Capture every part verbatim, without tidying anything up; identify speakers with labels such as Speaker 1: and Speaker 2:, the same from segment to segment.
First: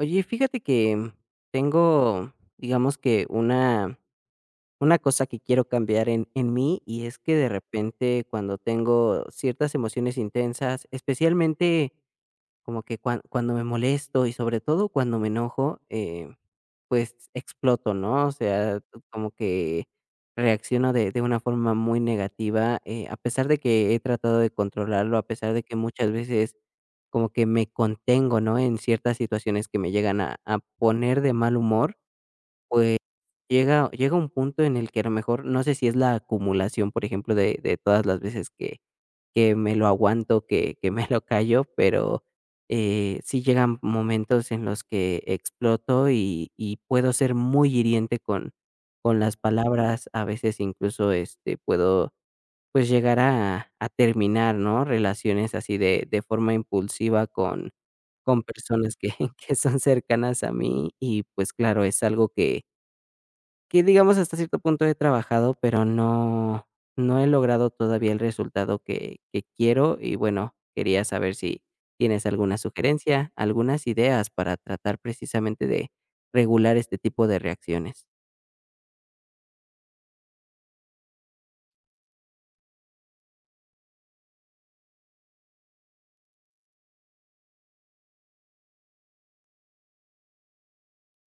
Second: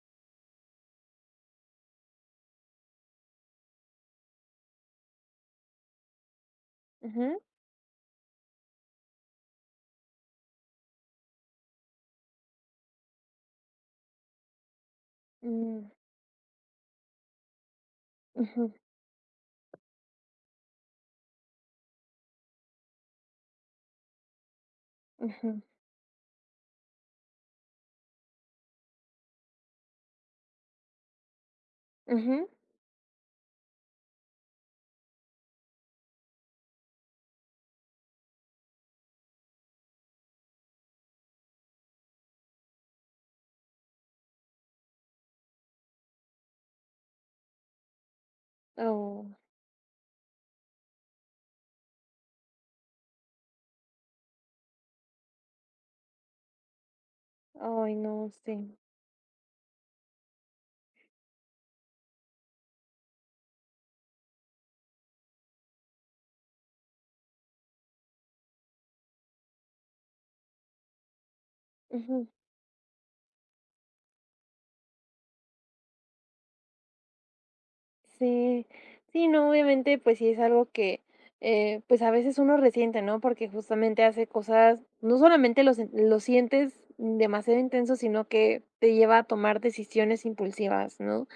Speaker 1: Oye, fíjate que tengo, digamos que una, una cosa que quiero cambiar en, en mí, y es que
Speaker 2: Ujú,
Speaker 1: de repente cuando tengo ciertas emociones intensas, especialmente como que cuan cuando me molesto y sobre todo cuando me
Speaker 2: mm,
Speaker 1: enojo, eh, pues exploto, ¿no? O
Speaker 2: ujú,
Speaker 1: sea, como que reacciono de de una forma muy negativa, eh, a pesar de que he tratado de controlarlo, a pesar
Speaker 2: ujú,
Speaker 1: de que muchas veces como que me contengo, ¿no? En ciertas situaciones que me llegan a a poner de mal humor,
Speaker 2: ujú.
Speaker 1: llega llega un punto en el que a lo mejor no sé si es la acumulación, por ejemplo, de de todas las veces que que me lo aguanto, que que me lo callo, pero, eh, sí llegan momentos en los que exploto y y puedo ser muy hiriente con con
Speaker 2: Oh,
Speaker 1: las palabras, a veces incluso, este, puedo, pues, llegar a a terminar, ¿no?, relaciones así de de forma impulsiva con
Speaker 2: ay, no,
Speaker 1: con
Speaker 2: sí.
Speaker 1: personas que que son cercanas a mí y, pues, claro, es algo que que digamos hasta cierto punto he trabajado, pero no no he logrado todavía el resultado que que quiero, y bueno, quería saber si tienes alguna sugerencia, algunas ideas para tratar precisamente de regular este tipo de reacciones.
Speaker 2: Sí, sí, no, obviamente, pues sí es algo que, eh, pues a veces uno resiente, ¿no? Porque justamente hace cosas, no solamente lo, sen- lo sientes demasiado intenso, sino que te lleva a tomar decisiones impulsivas, ¿no?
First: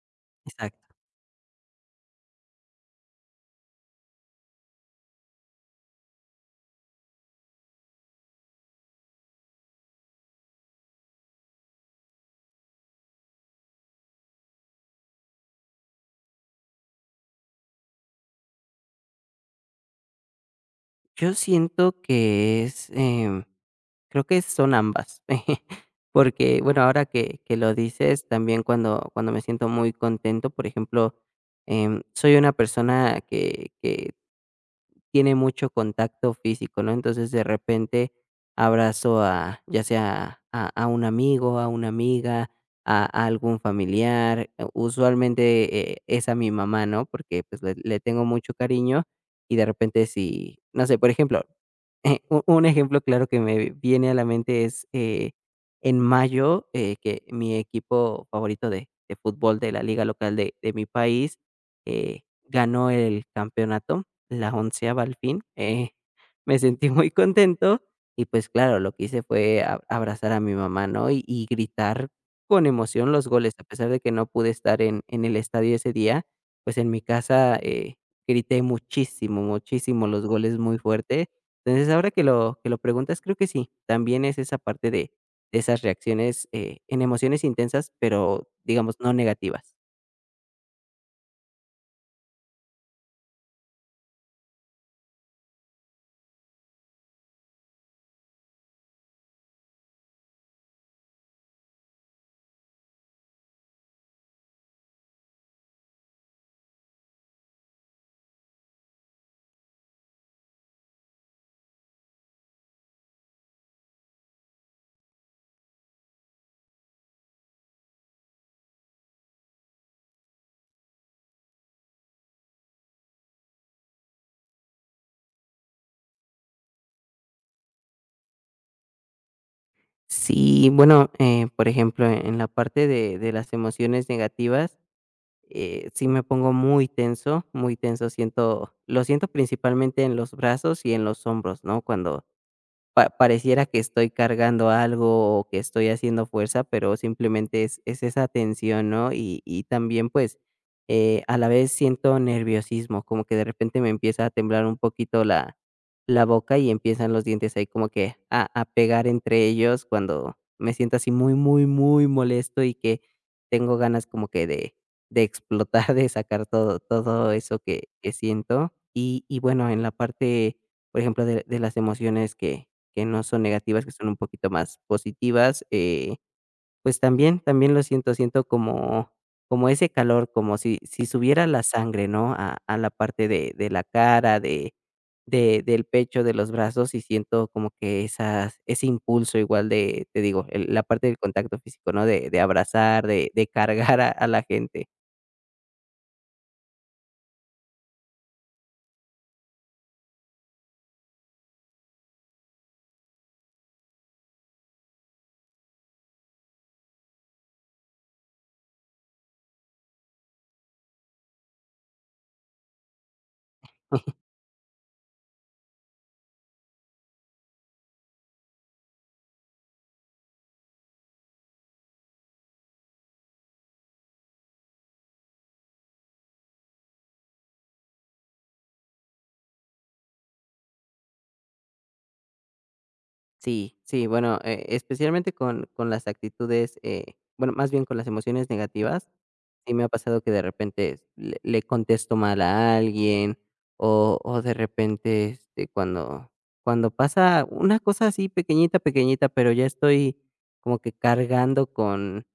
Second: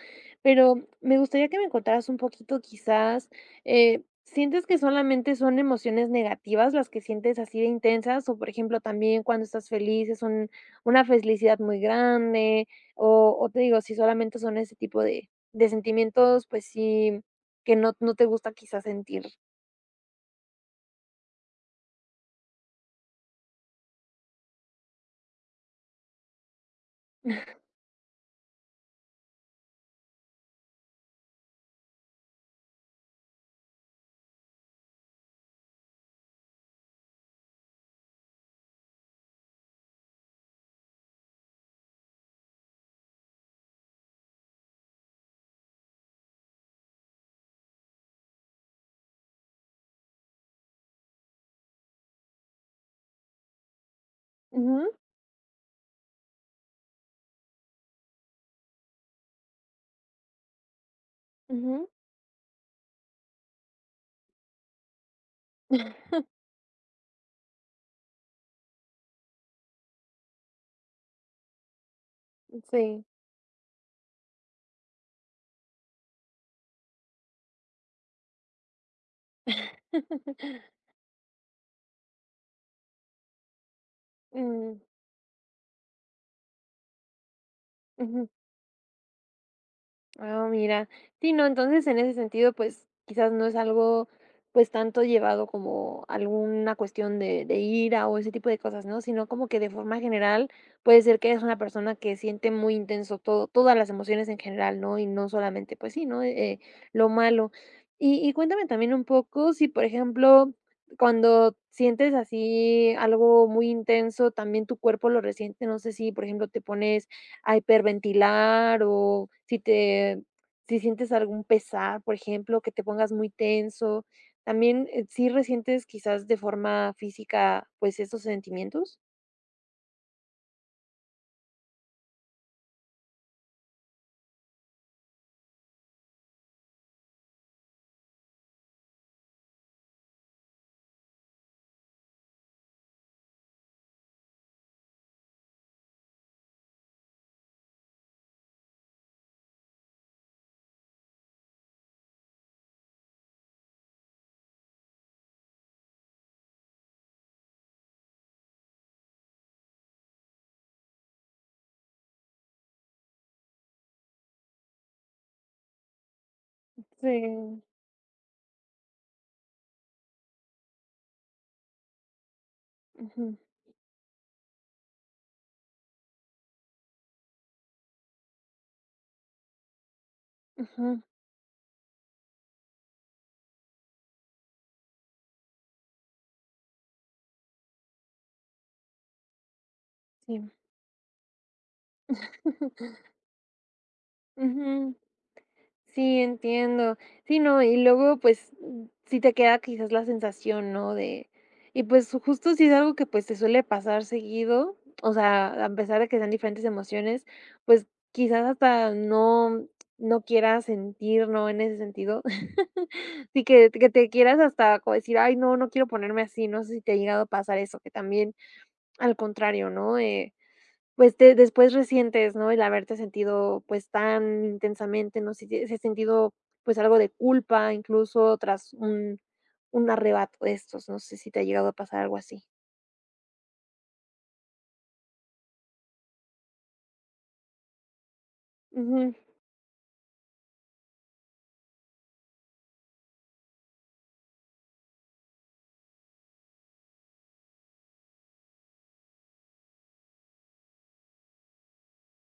Speaker 2: Pero
Speaker 1: Exacto.
Speaker 2: me gustaría que me contaras un poquito, quizás, eh, ¿sientes que solamente son emociones negativas las que sientes así de intensas? O, por ejemplo, también cuando estás feliz es un- una felicidad muy grande, o, o te digo, si solamente son ese tipo de sentimientos, pues sí, que no no te gusta quizás sentir.
Speaker 1: Yo siento que es, em, creo que son ambas, porque, bueno, ahora que que lo dices, también cuando cuando me siento muy contento, por ejemplo, em, soy una persona que que tiene mucho contacto físico, ¿no? Entonces, de repente abrazo a, ya sea a, a un amigo, a una amiga, a, a algún familiar, eh, usualmente eh, es a mi mamá, ¿no? Porque pues le, le tengo mucho cariño, y de repente si, no sé, por ejemplo, un un ejemplo claro que me viene a la mente es
Speaker 2: Ujú,
Speaker 1: eh, en mayo, eh, que mi equipo favorito de, de fútbol de la liga local de, de mi país
Speaker 2: ujú.
Speaker 1: eh, ganó el campeonato la onceava al fin, eh, me sentí muy contento y, pues, claro, lo que hice fue a abrazar a mi mamá, ¿no? Y y gritar con
Speaker 2: Sí.
Speaker 1: emoción los goles, a pesar de que no pude estar en en el estadio ese día, pues, en mi casa, eh, grité muchísimo, muchísimo los goles muy fuerte. Entonces, ahora que lo que lo preguntas, creo que sí, también es esa
Speaker 2: Mm,
Speaker 1: parte de de esas reacciones, eh, en emociones intensas,
Speaker 2: ujú.
Speaker 1: pero, digamos, no negativas.
Speaker 2: Ah, mira. Sí, no, entonces en ese sentido, pues quizás no es algo pues tanto llevado como alguna cuestión de, de ira o ese tipo de cosas, ¿no? Sino como que de forma general puede ser que eres una persona que siente muy intenso todo, todas las emociones en general, ¿no? Y no solamente, pues sí, ¿no? Eh, lo malo. Y, y cuéntame también un poco si, por ejemplo, cuando sientes así algo muy intenso, también tu cuerpo lo resiente, no sé si, por ejemplo, te pones a hiperventilar o si te si sientes algún pesar, por ejemplo, que te pongas muy tenso. También, eh, ¿sí resientes quizás de forma física, pues, estos sentimientos?
Speaker 1: Sí, bueno, eh, por ejemplo, e, en la parte de de las emociones negativas, eh, sí me pongo muy tenso, muy tenso, siento lo siento principalmente en los brazos y en los hombros, ¿no? Cuando pa pareciera que estoy cargando algo o que estoy haciendo fuerza, pero simplemente es es esa tensión, ¿no? Y y también, pues, eh, a la vez siento nerviosismo, como que de repente me empieza a temblar un poquito la la boca, y empiezan los dientes ahí como que a a pegar entre ellos cuando me siento así muy, muy, muy molesto, y que tengo ganas como que de de explotar, de sacar todo todo eso
Speaker 2: Sí.
Speaker 1: que que siento. Y y bueno, en la parte, por ejemplo, de de las emociones que que no
Speaker 2: Ujú,
Speaker 1: son negativas, que son un poquito más positivas, eh, pues también también lo siento, siento como como ese calor, como si
Speaker 2: ujú,
Speaker 1: si subiera la sangre, ¿no? A a la parte de de la cara, de de del pecho, de los brazos, y siento como que esas ese impulso igual de, te digo,
Speaker 2: sí.
Speaker 1: el la parte del contacto físico, ¿no? De de abrazar, de de cargar a a la gente.
Speaker 2: Ujú. Sí, entiendo. Sí, no, y luego, pues, mm, sí te queda quizás la sensación, ¿no? De y pues, justo si es algo que, pues, te suele pasar seguido, o sea, a pesar de que sean diferentes emociones, pues, quizás hasta no no quieras sentir, ¿no? En ese sentido. Sí, que que te quieras hasta como decir: "Ay, no, no quiero ponerme así", no sé si te ha llegado a pasar eso, que también, al contrario, ¿no? Eh pues, de después resientes, ¿no? El haberte sentido, pues, tan intensamente, no si has sentido, pues, algo de culpa, incluso tras un un arrebato de estos, no sé si te ha llegado a pasar algo así.
Speaker 1: Sí, sí, bueno, eh, especialmente con con las actitudes, eh, bueno, más bien con las emociones negativas,
Speaker 2: Ujú.
Speaker 1: sí me ha pasado que de repente le le contesto mal a alguien, o o de repente, este, cuando cuando pasa una cosa así pequeñita, pequeñita, pero ya estoy como que cargando con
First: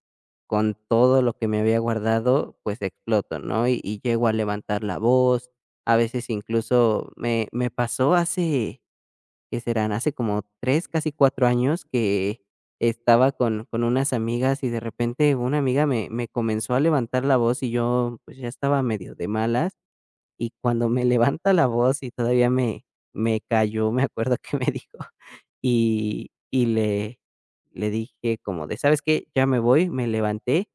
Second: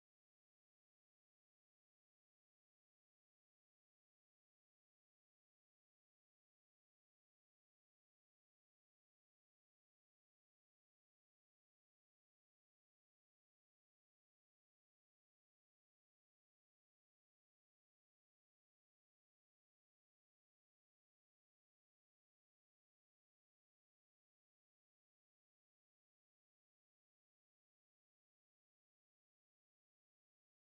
Speaker 1: con todo lo que me había guardado, pues exploto, ¿no? Y y llego a levantar la voz, a veces incluso me me pasó hace ¿que serán? Hace como tres casi cuatro años que estaba con con unas amigas, y de repente una amiga me me comenzó a levantar la voz y yo, pues, ya estaba medio de malas, y cuando me levanta la voz y todavía me me cayó, me acuerdo que me dijo, y y le le dije como de: "¿Sabes qué? Ya me voy". Me levanté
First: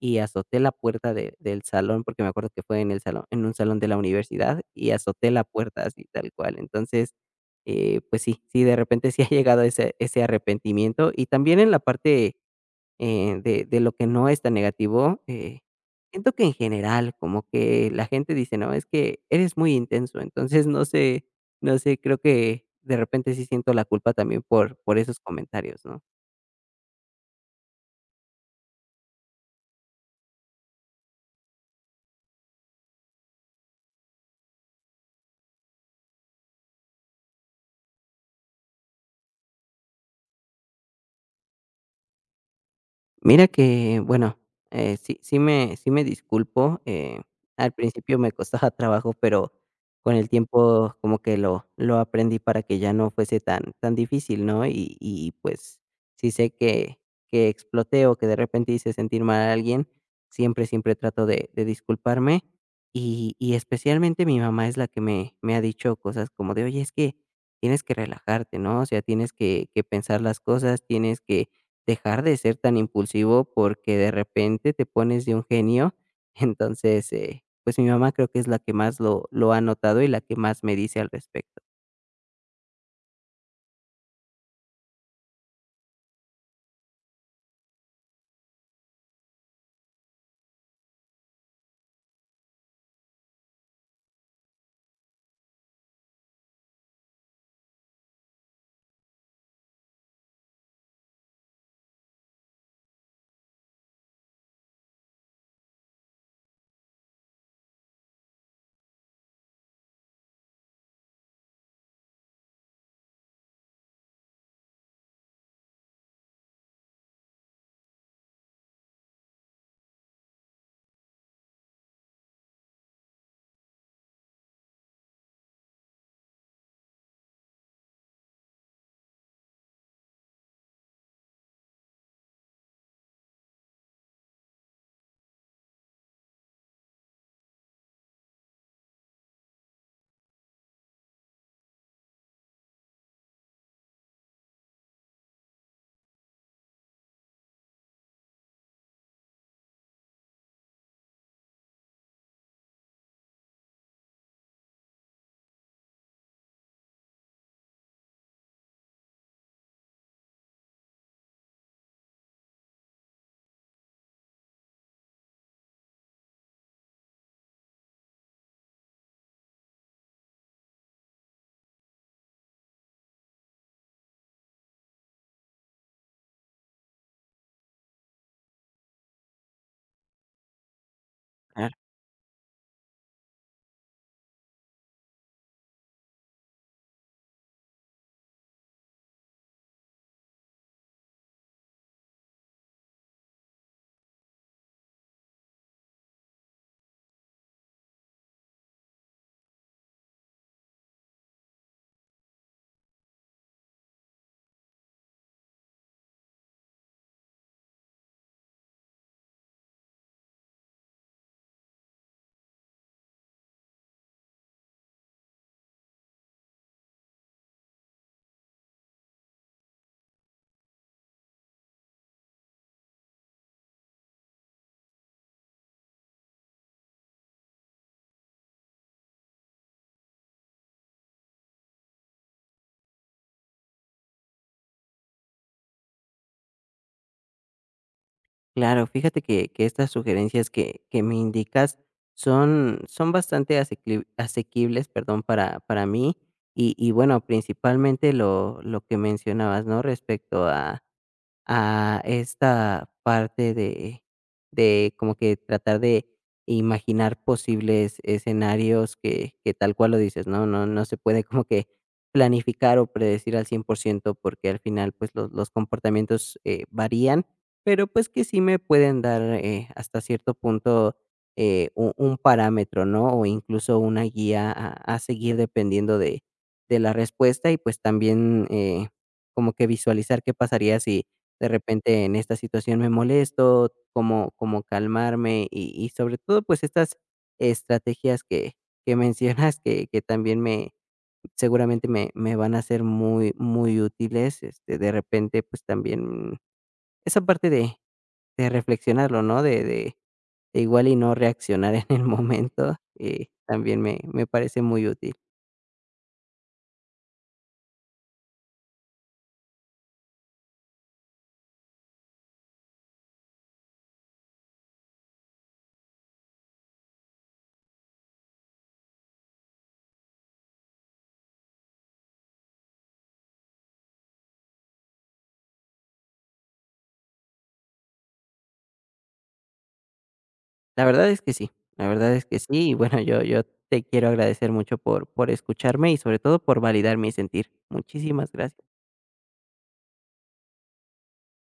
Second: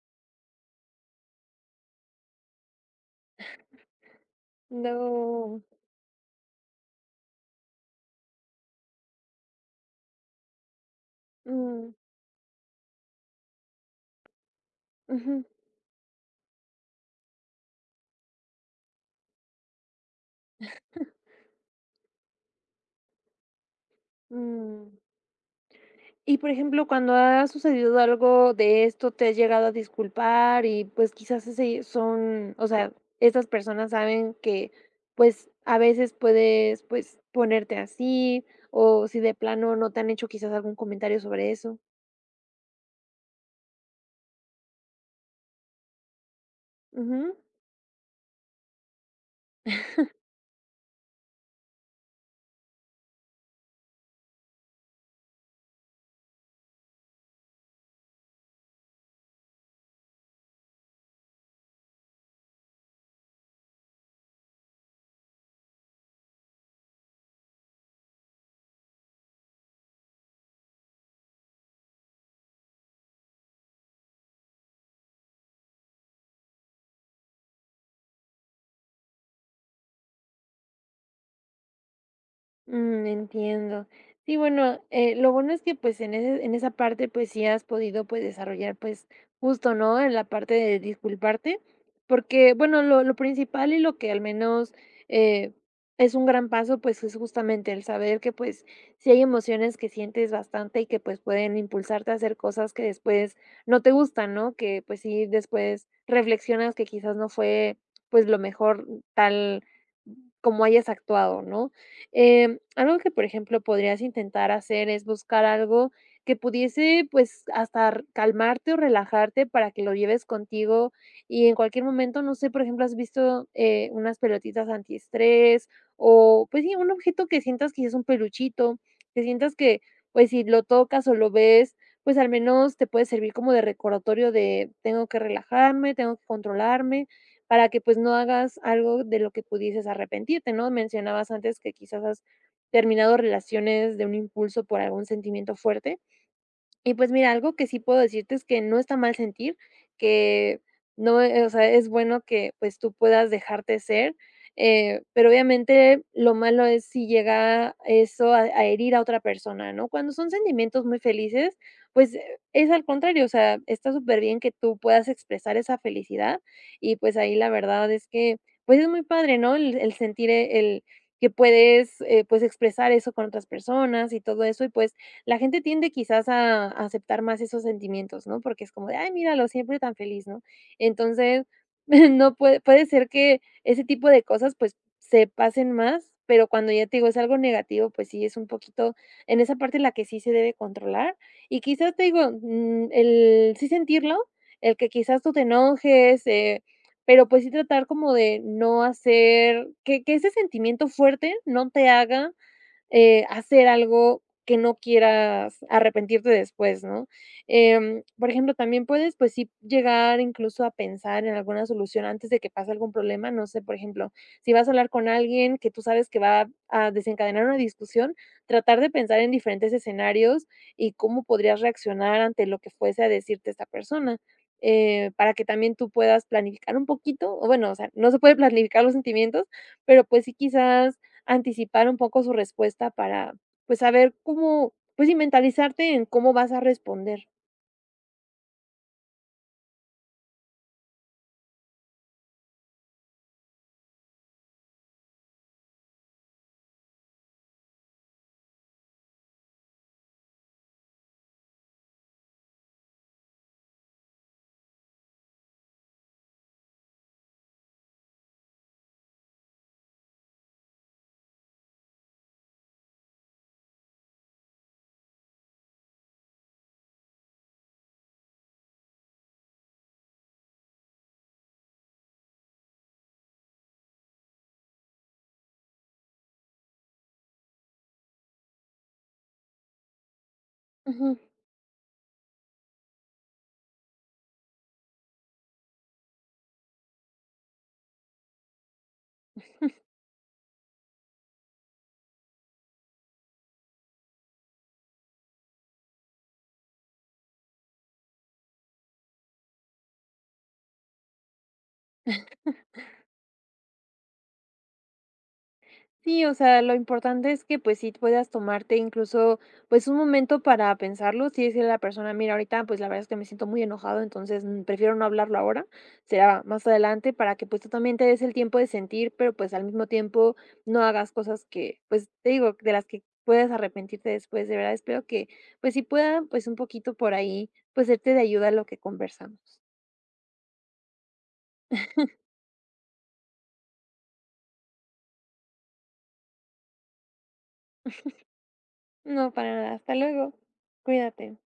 Speaker 1: y azoté la puerta de del salón, porque me acuerdo que fue en el salón, en un salón de la universidad, y azoté la
Speaker 2: No.
Speaker 1: puerta así tal cual. Entonces, eh, pues sí, sí, de repente sí ha llegado ese ese arrepentimiento. Y también en la
Speaker 2: Mm.
Speaker 1: parte eh, de de lo que no es tan negativo,
Speaker 2: Ujú.
Speaker 1: eh, siento que en general, como que la gente dice: "No, es que eres muy intenso". Entonces, no sé no sé, creo que de repente sí siento la culpa también por
Speaker 2: Mm.
Speaker 1: por esos comentarios, ¿no?
Speaker 2: Y, por ejemplo, cuando ha sucedido algo de esto, ¿te has llegado a disculpar? Y, pues, quizás ese son, o sea, estas personas saben que, pues, a veces puedes, pues, ponerte así, o si de plano no te han hecho quizás algún comentario sobre eso.
Speaker 1: Mira que, bueno, eh, sí sí me sí me disculpo, eh, al principio me costaba trabajo, pero con el tiempo como que lo lo aprendí para que ya no fuese tan tan difícil, ¿no? Y y, pues, si sé que que exploté o que de repente hice sentir mal a alguien, siempre, siempre trato de de disculparme, y y especialmente mi mamá es la que me me ha dicho cosas como de: "Oye, es que tienes que relajarte, ¿no? O sea, tienes que que pensar las cosas, tienes que dejar de ser tan impulsivo, porque de repente te pones de un genio". Entonces, eh, pues mi mamá creo que es la que más lo, lo ha notado y la que más me dice al respecto.
Speaker 2: Mm, entiendo. Sí, bueno, eh, lo bueno es que pues en ese, en esa parte pues sí has podido pues desarrollar pues justo, ¿no? En la parte de disculparte, porque bueno, lo, lo principal y lo que al menos eh, es un gran paso pues es justamente el saber que pues sí hay emociones que sientes bastante y que pues pueden impulsarte a hacer cosas que después no te gustan, ¿no? Que pues sí después reflexionas que quizás no fue pues lo mejor tal como hayas actuado, ¿no? Em, algo que, por ejemplo, podrías intentar hacer es buscar algo que pudiese, pues, hasta r- calmarte o relajarte para que lo lleves contigo y en cualquier momento, no sé, por ejemplo, has visto eh, unas pelotitas antiestrés o, pues, sí, un objeto que sientas que es un peluchito, que sientas que, pues, si lo tocas o lo ves, pues al menos te puede servir como de recordatorio de tengo que relajarme, tengo que controlarme para que, pues, no hagas algo de lo que pudieses arrepentirte, ¿no? Mencionabas antes que quizás has terminado relaciones de un impulso por algún sentimiento fuerte. Y pues mira, algo que sí puedo decirte es que no está mal sentir, que no, eh, o sea, es bueno que, pues, tú puedas dejarte ser, eh, pero obviamente lo malo es si llega eso a a herir a otra persona, ¿no? Cuando son sentimientos muy felices, pues, eh, es al contrario, o sea, está súper bien que tú puedas expresar esa felicidad y, pues, ahí la verdad es que, pues, es muy padre, ¿no? El el sentir, eh, el que puedes, eh, pues, expresar eso con otras personas y todo eso, y pues, la gente tiende quizás a a aceptar más esos sentimientos, ¿no? Porque es como de: "Ay, míralo, siempre tan feliz", ¿no? Entonces,
Speaker 1: Claro,
Speaker 2: no puede puede ser que ese tipo de cosas, pues, se pasen más, pero cuando ya te digo, es algo negativo, pues sí, es un poquito en esa parte en la que sí se debe controlar. Y quizás, te digo, mm, el sí sentirlo, el que quizás tú te enojes, eh, pero, pues sí tratar como de no hacer que que ese sentimiento fuerte no te haga eh, hacer algo que no quieras arrepentirte después, ¿no? Em, por ejemplo, también puedes, pues sí, llegar incluso a pensar en alguna solución antes de que pase algún problema. No sé, por ejemplo, si vas a hablar con alguien que tú sabes que va a desencadenar una discusión, tratar de pensar en diferentes escenarios y cómo podrías reaccionar ante lo que fuese a decirte esta persona, eh, para que también tú puedas planificar un poquito, o bueno, o sea, no se puede planificar los sentimientos, pero pues sí quizás anticipar un poco su respuesta para, pues, saber cómo, pues sí, mentalizarte en cómo vas a responder.
Speaker 1: claro, fíjate que, que estas sugerencias que, que me indicas son, son bastante asequi- asequibles, perdón, para, para mí. Y, y bueno, principalmente lo, lo que mencionabas, ¿no? Respecto a, a esta parte de, de como que tratar de imaginar posibles escenarios que, que tal cual lo dices, ¿no? No, no se puede como que planificar o predecir al cien por ciento, porque al final pues los, los comportamientos eh, varían, pero pues que sí me pueden dar eh, hasta cierto punto eh, un, un parámetro, ¿no? O incluso una guía a, a seguir dependiendo de, de la respuesta. Y pues también eh, como que visualizar qué pasaría si
Speaker 2: Ujú.
Speaker 1: de repente en esta situación me molesto, cómo, cómo calmarme. Y, y sobre todo pues estas estrategias que, que mencionas que, que también me seguramente me, me van a ser muy, muy útiles, este, de repente pues también esa parte de, de reflexionarlo, ¿no? De, de, de igual y no reaccionar en el momento, eh, también me, me parece muy útil.
Speaker 2: Sí, o sea, lo importante es que, pues, sí puedas tomarte incluso, pues, un momento para pensarlo, sí decirle a la persona: "Mira, ahorita, pues, la verdad es que me siento muy enojado, entonces, mm, prefiero no hablarlo ahora, será más adelante", para que, pues, tú también te des el tiempo de sentir, pero, pues, al mismo tiempo no hagas cosas que, pues, te digo, de las que puedas arrepentirte después. De verdad espero que, pues, sí pueda, pues, un poquito por ahí, pues, serte de ayuda lo que conversamos.
Speaker 1: La verdad es que sí, la verdad es que sí, y bueno, yo yo te quiero agradecer mucho por por escucharme, y sobre todo por validar mi sentir. Muchísimas gracias.
Speaker 2: No, para nada. Hasta luego. Cuídate.